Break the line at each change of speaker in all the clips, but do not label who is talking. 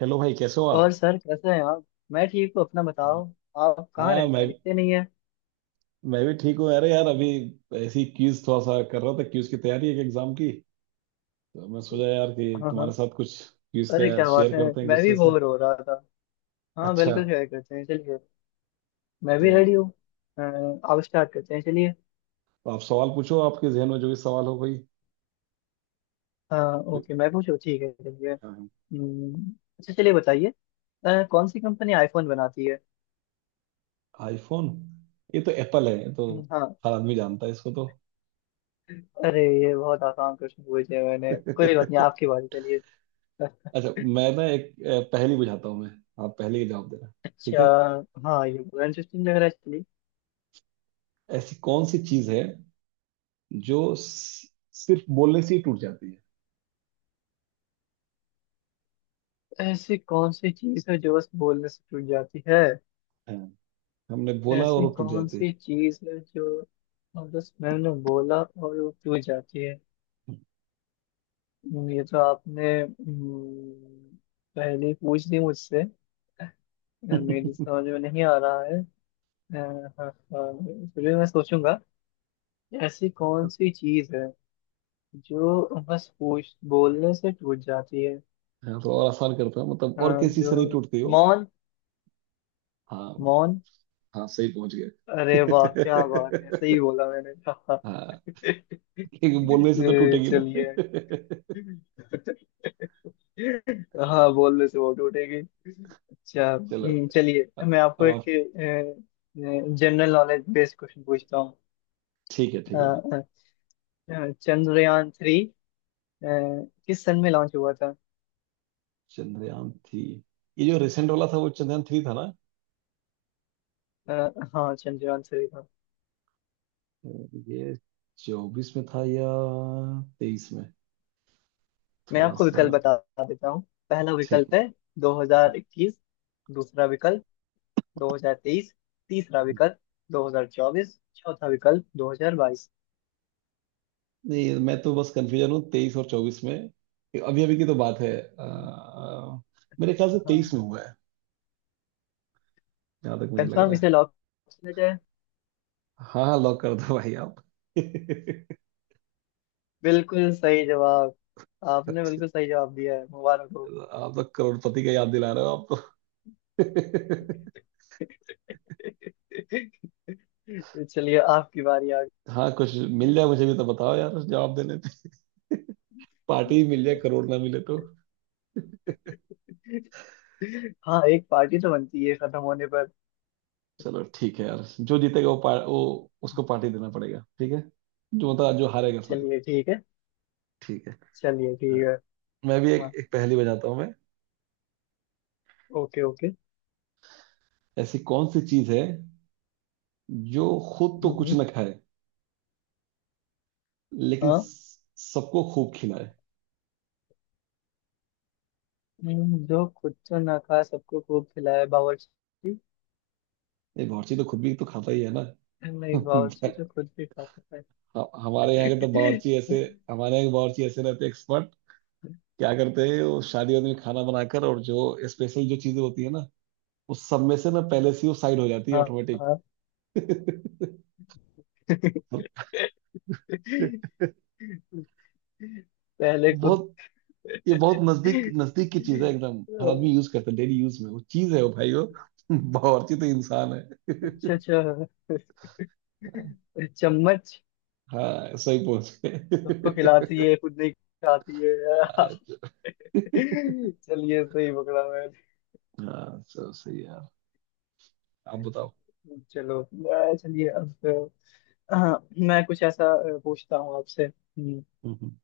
Hello भाई, कैसे हो
और
आप।
सर कैसे हैं आप? मैं ठीक हूँ, अपना बताओ। आप कहाँ
हाँ,
रहते हैं?
मैं
दिखते नहीं है।
भी ठीक हूँ। अरे यार, अभी ऐसी क्यूज थोड़ा सा कर रहा था, क्यूज की तैयारी है, एक एग्जाम की। तो मैं सोचा यार कि
हाँ,
तुम्हारे
हाँ।
साथ कुछ क्यूज
अरे,
का
क्या
शेयर
बात है।
करते हैं एक
मैं भी
दूसरे से।
बोर हो रहा था। हाँ,
अच्छा।
बिल्कुल शेयर करते हैं, चलिए। मैं भी रेडी
तो,
हूँ। अ, आप स्टार्ट करते हैं, चलिए।
तो आप सवाल पूछो, आपके जहन में जो भी सवाल हो कोई।
हाँ, ओके, मैं पूछूँ, ठीक है, चलिए।
हाँ।
हम्म, अच्छा, चलिए, बताइए। कौन सी कंपनी आईफोन बनाती है?
आईफोन? ये तो एप्पल है ये तो।
हाँ।
हर आदमी जानता है इसको तो।
अरे, ये बहुत आसान क्वेश्चन पूछ लिया मैंने, कोई बात नहीं, आपकी बारी, चलिए।
अच्छा, मैं ना एक पहेली बुझाता हूँ मैं। आप पहले ही जवाब देना। ठीक
अच्छा।
है।
हाँ, ये इंटरेस्टिंग लग रहा है, चलिए।
ऐसी कौन सी चीज है जो सिर्फ बोलने से ही टूट जाती है।
ऐसी कौन सी चीज है जो बस बोलने से टूट जाती है?
हाँ, हमने बोला और
ऐसी
वो टूट
कौन
जाते।
सी चीज है जो, और बस मैंने बोला और वो टूट जाती है? ये तो आपने पहले ही पूछ ली मुझसे। मेरी समझ में नहीं आ रहा है। हाँ, हाँ, फिर भी मैं सोचूंगा। ऐसी कौन सी चीज है जो बस पूछ बोलने से टूट जाती है?
हाँ, तो और आसान करता हूँ, मतलब
अ,
और किसी
जो
से नहीं टूटती हो।
मौन।
हाँ।
मौन।
हाँ, सही पहुंच गए।
अरे वाह, क्या बात है, सही बोला मैंने।
हाँ, क्योंकि बोलने से तो टूटेगी ना।
चलिए। हाँ, बोलने से वोट उठेगी। अच्छा,
चलो।
चलिए,
अ-
मैं आपको
अब
एक
आप।
जनरल नॉलेज बेस्ड क्वेश्चन पूछता हूँ।
ठीक है,
अ,
ठीक है।
अ, चंद्रयान 3 किस सन में लॉन्च हुआ था?
चंद्रयान थ्री? ये जो रिसेंट वाला था वो चंद्रयान थ्री था ना।
हाँ, चंद्रयान 3 था।
ये 2024 में था या 2023 में।
मैं
थोड़ा
आपको
सा।
विकल्प बता देता हूँ। पहला
ठीक
विकल्प
है।
है 2021, दूसरा विकल्प 2023, तीसरा विकल्प 2024, चौथा विकल्प 2022।
नहीं, मैं तो बस कंफ्यूजन हूँ 2023 और 2024 में। अभी अभी की तो बात है। मेरे ख्याल से 2023
हाँ,
में हुआ है, जहाँ तक मुझे लग
कंफर्म
रहा
इसे
है।
लॉक किया जाए।
हाँ हाँ, लॉक कर दो भाई आप।
बिल्कुल सही जवाब। आपने
अच्छा,
बिल्कुल सही जवाब दिया है, मुबारक हो।
आप तो करोड़पति का याद दिला रहे हो आप तो।
चलिए, आपकी बारी आ गई।
हाँ, कुछ मिल जाए मुझे भी तो बताओ यार, जवाब देने पे पार्टी ही मिल जाए, करोड़ ना मिले तो।
हाँ, एक पार्टी तो बनती है खत्म होने पर।
चलो ठीक है यार, जो जीतेगा वो वो उसको पार्टी देना पड़ेगा। ठीक है। जो, मतलब जो हारेगा, सॉरी।
चलिए, ठीक है।
ठीक है।
चलिए, ठीक है।
मैं भी एक
हाँ,
एक पहेली बजाता हूँ मैं।
Okay, okay.
ऐसी कौन सी चीज है जो खुद तो
हम्म,
कुछ ना खाए लेकिन
हाँ।
सबको खूब खिलाए।
जो खुद तो ना खा सबको खूब खिलाए, बावर्ची।
ये बावर्ची तो खुद भी तो खाता ही है ना।
नहीं, बावर्ची जो खुद भी खा सकता
हमारे यहाँ के तो
है।
बावर्ची ऐसे। हमारे यहाँ के बावर्ची ऐसे रहते, एक्सपर्ट, क्या करते हैं वो, शादियों में खाना बनाकर, और जो स्पेशल जो चीजें होती है ना, उस सब में से ना पहले से ही वो साइड हो जाती है
हाँ,
ऑटोमेटिक।
हाँ। पहले खुद।
बहुत। ये बहुत नजदीक नजदीक की चीज है एकदम, हर आदमी यूज करता है डेली यूज में, वो चीज है वो भाई वो। बावर्ची तो इंसान है।
अच्छा, अच्छा। चम्मच।
हाँ, सही पहुंच
सबको खिलाती है, खुद नहीं खाती है।
गए।
चलिए, सही पकड़ा मैंने।
हाँ सर, सही है यार। आप बताओ।
चलो, चलिए अब, हाँ, मैं कुछ ऐसा पूछता हूँ आपसे।
हम्म हम्म।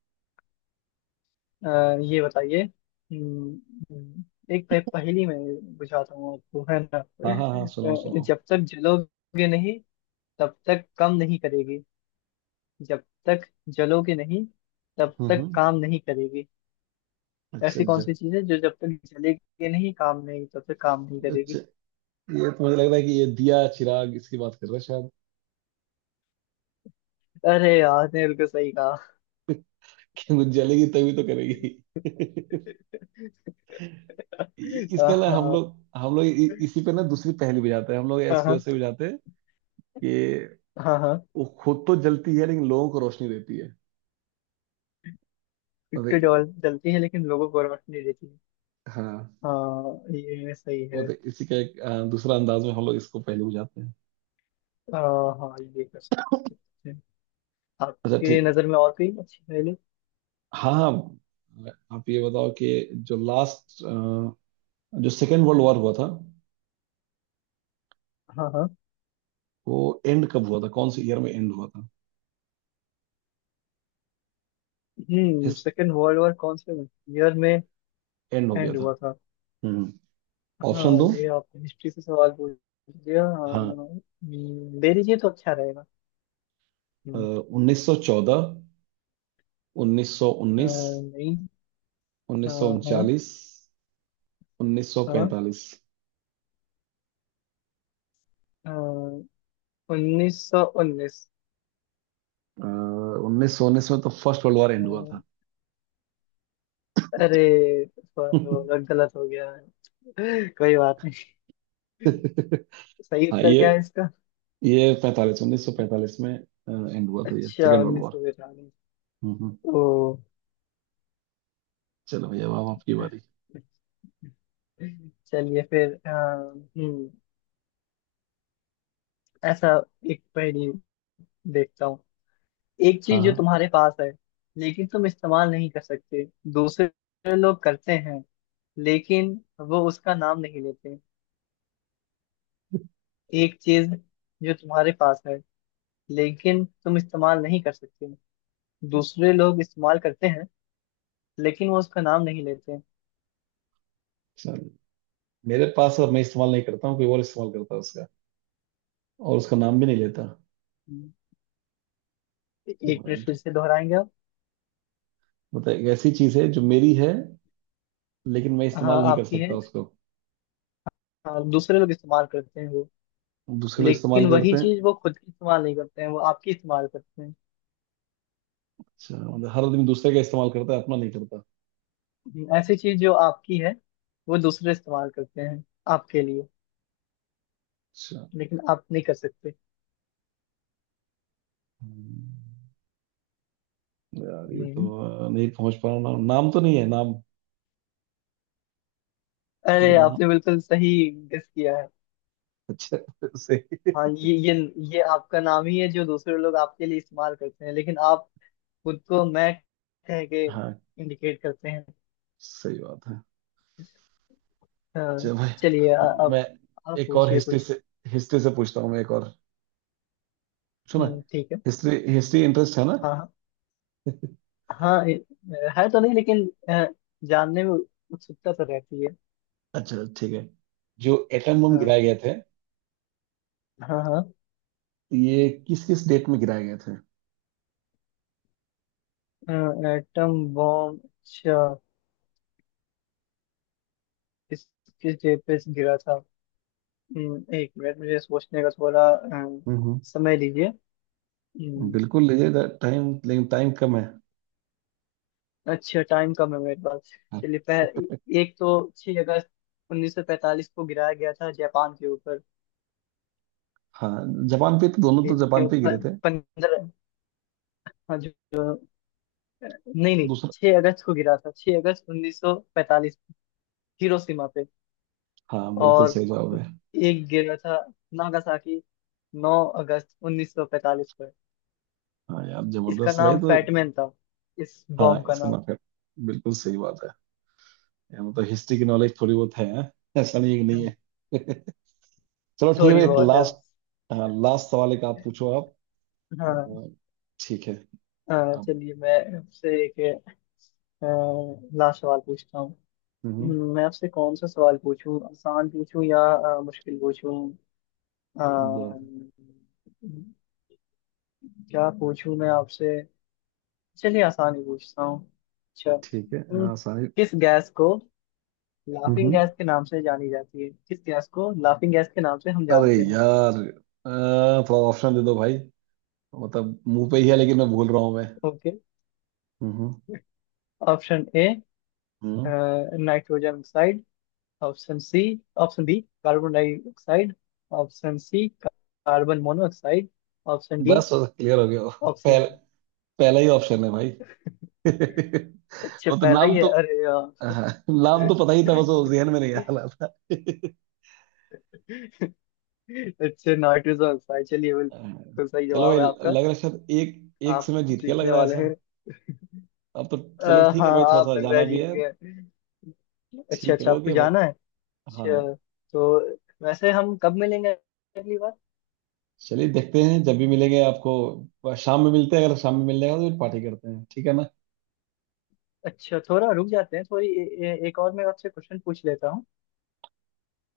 ये बताइए। हम्म, हम्म, एक पहेली में बुझाता हूँ आपको, है ना।
हाँ हाँ हाँ, सुनाओ सुनाओ।
जब तक जलोगे नहीं तब तक काम नहीं करेगी। जब तक जलोगे नहीं तब
हम्म
तक
हम्म।
काम नहीं करेगी।
अच्छा
ऐसी कौन
जब,
सी चीज है जो जब तक जलेगी नहीं, काम नहीं, तब तक काम नहीं करेगी?
अच्छा, ये तो मुझे लग रहा है कि ये दिया चिराग इसकी बात कर रहे हैं शायद।
अरे, यार ने बिल्कुल सही कहा।
कि वो जलेगी तभी तो करेगी। इसका ना हम
हाँ,
लोग हम लोग इसी पे ना दूसरी पहेली बुझाते हैं, हम लोग
हाँ,
इसको
हाँ,
ऐसे बुझाते हैं कि
हाँ, हाँ।
वो खुद तो जलती है लेकिन लोगों को रोशनी देती है। मतलब
इतनी जल जलती है, लेकिन लोगों को रोशनी नहीं देती।
हाँ,
हाँ, ये सही है।
मतलब इसी का एक दूसरा अंदाज में हम लोग इसको पहले बुझाते हैं।
हाँ, हाँ, ये कर सकते हैं।
अच्छा
आपकी
ठीक है।
नजर में और कोई अच्छी पहेली?
हाँ हाँ। आप ये बताओ कि जो लास्ट, जो सेकेंड वर्ल्ड वॉर हुआ था,
हाँ, हाँ।
वो एंड कब हुआ था, कौन से ईयर में एंड हुआ था। हिस
सेकेंड वर्ल्ड वॉर कौन से ईयर में
एंड हो गया
एंड
था।
हुआ था?
हम्म ऑप्शन
हाँ,
दो।
ये आपने हिस्ट्री से सवाल पूछ दिया। हाँ,
हाँ।
दे दीजिए तो अच्छा रहेगा। हम्म,
1914, उन्नीस सौ उन्नीस
नहीं।
उन्नीस सौ
हाँ। हाँ।
उनचालीस उन्नीस सौ
हाँ।
पैंतालीस
हाँ। 1919।
1919 में तो फर्स्ट वर्ल्ड वॉर एंड हुआ था।
अरे, थोड़ा थोड़ा गलत हो गया है। कोई बात नहीं। सही
हाँ
उत्तर क्या है
ये
इसका?
ये 45, 1945 में एंड हुआ था ये
अच्छा,
सेकेंड वर्ल्ड
उन्नीस
वॉर।
सौ बिरानवे
हम्म
ओ।
चलो भैया, अब आपकी बारी।
चलिए फिर, ऐसा एक पहेली देखता हूँ। एक
हाँ
चीज जो
हाँ
तुम्हारे पास है, लेकिन तुम इस्तेमाल नहीं कर सकते। दूसरे लोग करते हैं, लेकिन वो उसका नाम नहीं लेते। एक चीज जो तुम्हारे पास है, लेकिन तुम इस्तेमाल नहीं कर सकते। दूसरे लोग इस्तेमाल करते हैं, लेकिन वो उसका नाम नहीं लेते हैं।
चलो। मेरे पास, अब मैं इस्तेमाल नहीं करता हूँ, कोई और इस्तेमाल करता है उसका, और उसका नाम भी नहीं लेता,
एक मिनट,
मतलब।
फिर से दोहराएंगे आप?
एक ऐसी चीज है जो मेरी है लेकिन मैं इस्तेमाल
हाँ,
नहीं कर
आपकी है।
सकता उसको।
हाँ, दूसरे लोग इस्तेमाल करते हैं वो।
दूसरे लोग
लेकिन
इस्तेमाल
वही
करते हैं।
चीज वो खुद इस्तेमाल नहीं करते हैं, वो आपकी इस्तेमाल करते
अच्छा, मतलब हर आदमी दूसरे का इस्तेमाल करता है, अपना नहीं करता।
हैं। ऐसी चीज जो आपकी है, वो दूसरे इस्तेमाल करते हैं आपके लिए,
अच्छा।
लेकिन आप नहीं कर सकते।
हम्म, यार ये
हम्म।
तो, नहीं पहुंच पा रहा। नाम? नाम तो नहीं है। नाम ठीक
अरे,
है, नाम।
आपने बिल्कुल सही गेस किया है।
अच्छा सही।
हाँ, ये आपका नाम ही है, जो दूसरे लोग आपके लिए इस्तेमाल करते हैं, लेकिन आप खुद को मैं कह के
हाँ,
इंडिकेट करते हैं।
सही बात है।
अ,
चल भाई।
चलिए,
तो
अब
मैं
आप
एक और
पूछिए
हिस्ट्री
कुछ।
से, हिस्ट्री से पूछता हूँ मैं एक और। सुना,
ठीक है।
हिस्ट्री हिस्ट्री इंटरेस्ट है ना।
हाँ, हाँ। हाँ, है तो नहीं, लेकिन जानने में उत्सुकता तो रहती है।
अच्छा ठीक है। जो एटम बम
हाँ।
गिराए गए थे,
हाँ, हाँ।
ये किस किस डेट में गिराए गए थे।
एटम बॉम्ब, अच्छा। किस किस डे पे गिरा था? एक मिनट, मुझे सोचने का थोड़ा
हम्म
समय दीजिए। हम्म।
बिल्कुल लीजिए टाइम, लेकिन टाइम कम है।
अच्छा, टाइम कम है मेरे पास।
हाँ।
चलिए, एक तो 6 अगस्त 1945 को गिराया गया था जापान के ऊपर।
हाँ, जापान पे तो दोनों तो जापान
एक
पे गिरे थे।
15। हाँ, जो जो- नहीं, नहीं,
दूसरा।
6 अगस्त को गिरा था, 6 अगस्त 1945 को, हिरोशिमा पे।
हाँ, बिल्कुल
और
सही जवाब है।
एक गिरा था नागासाकी, 9 अगस्त 1945 पर।
हाँ यार,
इसका
जबरदस्त भाई
नाम
तो।
फैटमैन था, इस
हाँ,
बॉम्ब का
इसका
नाम।
माफ है। बिल्कुल सही बात है। यार मतलब हिस्ट्री की नॉलेज थोड़ी बहुत है, हैं? ऐसा नहीं है कि नहीं है। चलो ठीक है
थोड़ी
भाई,
बहुत है
लास्ट।
बस।
हाँ, लास्ट सवाल एक आप पूछो, आप।
हाँ,
अ, ठीक है। अब।
चलिए, मैं आपसे एक अ, लास्ट सवाल पूछता हूँ।
हम्म
मैं आपसे कौन सा सवाल पूछूं, आसान पूछूं या मुश्किल पूछूं?
दे-
अम्म, क्या पूछूं मैं आपसे? चलिए, आसान ही पूछता हूँ, अच्छा।
ठीक है, हाँ सारे।
किस गैस को लाफिंग
हम्म
गैस के नाम से जानी जाती है, किस गैस को लाफिंग गैस के नाम से हम
अरे
जानते हैं?
यार, अ, थोड़ा ऑप्शन दे दो भाई, मतलब मुंह पे ही है लेकिन मैं भूल रहा हूँ मैं।
Okay.
Hmm
option A.
Hmm
nitrogen oxide. Option C. Option B carbon dioxide. Option C carbon monoxide. Option D
बस क्लियर हो गया। पहल,
ऑक्सीजन।
पहला ही ऑप्शन है भाई।
अच्छा,
वो तो
पहला ही
नाम
है,
तो,
अरे यार।
हाँ, नाम तो पता ही था बस वो जहन में नहीं आ रहा था।
अच्छा, नाइट्रोजन ऑक्साइड। चलिए, बिल्कुल सही
चलो
जवाब
भाई,
है आपका।
लग रहा है शायद एक, एक से
आप
मैं जीत के लग
जीतने
रहा है
वाले
ऐसा।
हैं।
अब तो। चलो ठीक है
हाँ,
भाई, थोड़ा
आप
सा
लग रहा
जाना
है
भी
जीत
है।
गए। अच्छा,
ठीक है,
अच्छा, आपको
ओके भाई।
जाना है।
हाँ।
अच्छा। तो वैसे हम कब मिलेंगे अगली बार?
चलिए देखते हैं, जब भी मिलेंगे आपको शाम में मिलते हैं, अगर शाम में मिल जाएगा तो फिर पार्टी करते हैं ठीक है ना।
अच्छा, थोड़ा रुक जाते हैं, थोड़ी ए, ए, एक और मैं आपसे क्वेश्चन पूछ लेता हूँ।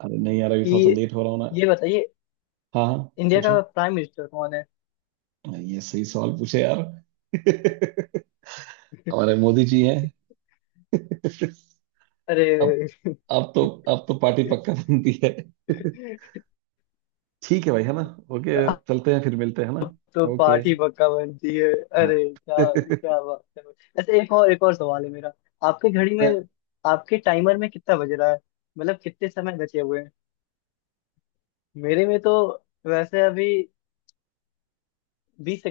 अरे नहीं यार, अभी थोड़ा सा
कि
लेट हो रहा हूँ ना।
ये बताइए।
हाँ हाँ।
इंडिया
पूछो।
का प्राइम मिनिस्टर कौन है?
नहीं, ये सही सवाल पूछे यार। हमारे मोदी जी हैं। अब
अरे।
अब तो, अब तो पार्टी पक्का बनती है। ठीक है भाई है ना। ओके।
आप
चलते हैं, फिर मिलते हैं है ना।
तो
ओके।
पार्टी पक्का बनती है। अरे,
हाँ।
क्या क्या बात है। ऐसे एक और सवाल है मेरा। आपके घड़ी में, आपके टाइमर में कितना बज रहा है? मतलब कितने समय बचे हुए हैं? मेरे में तो वैसे अभी 20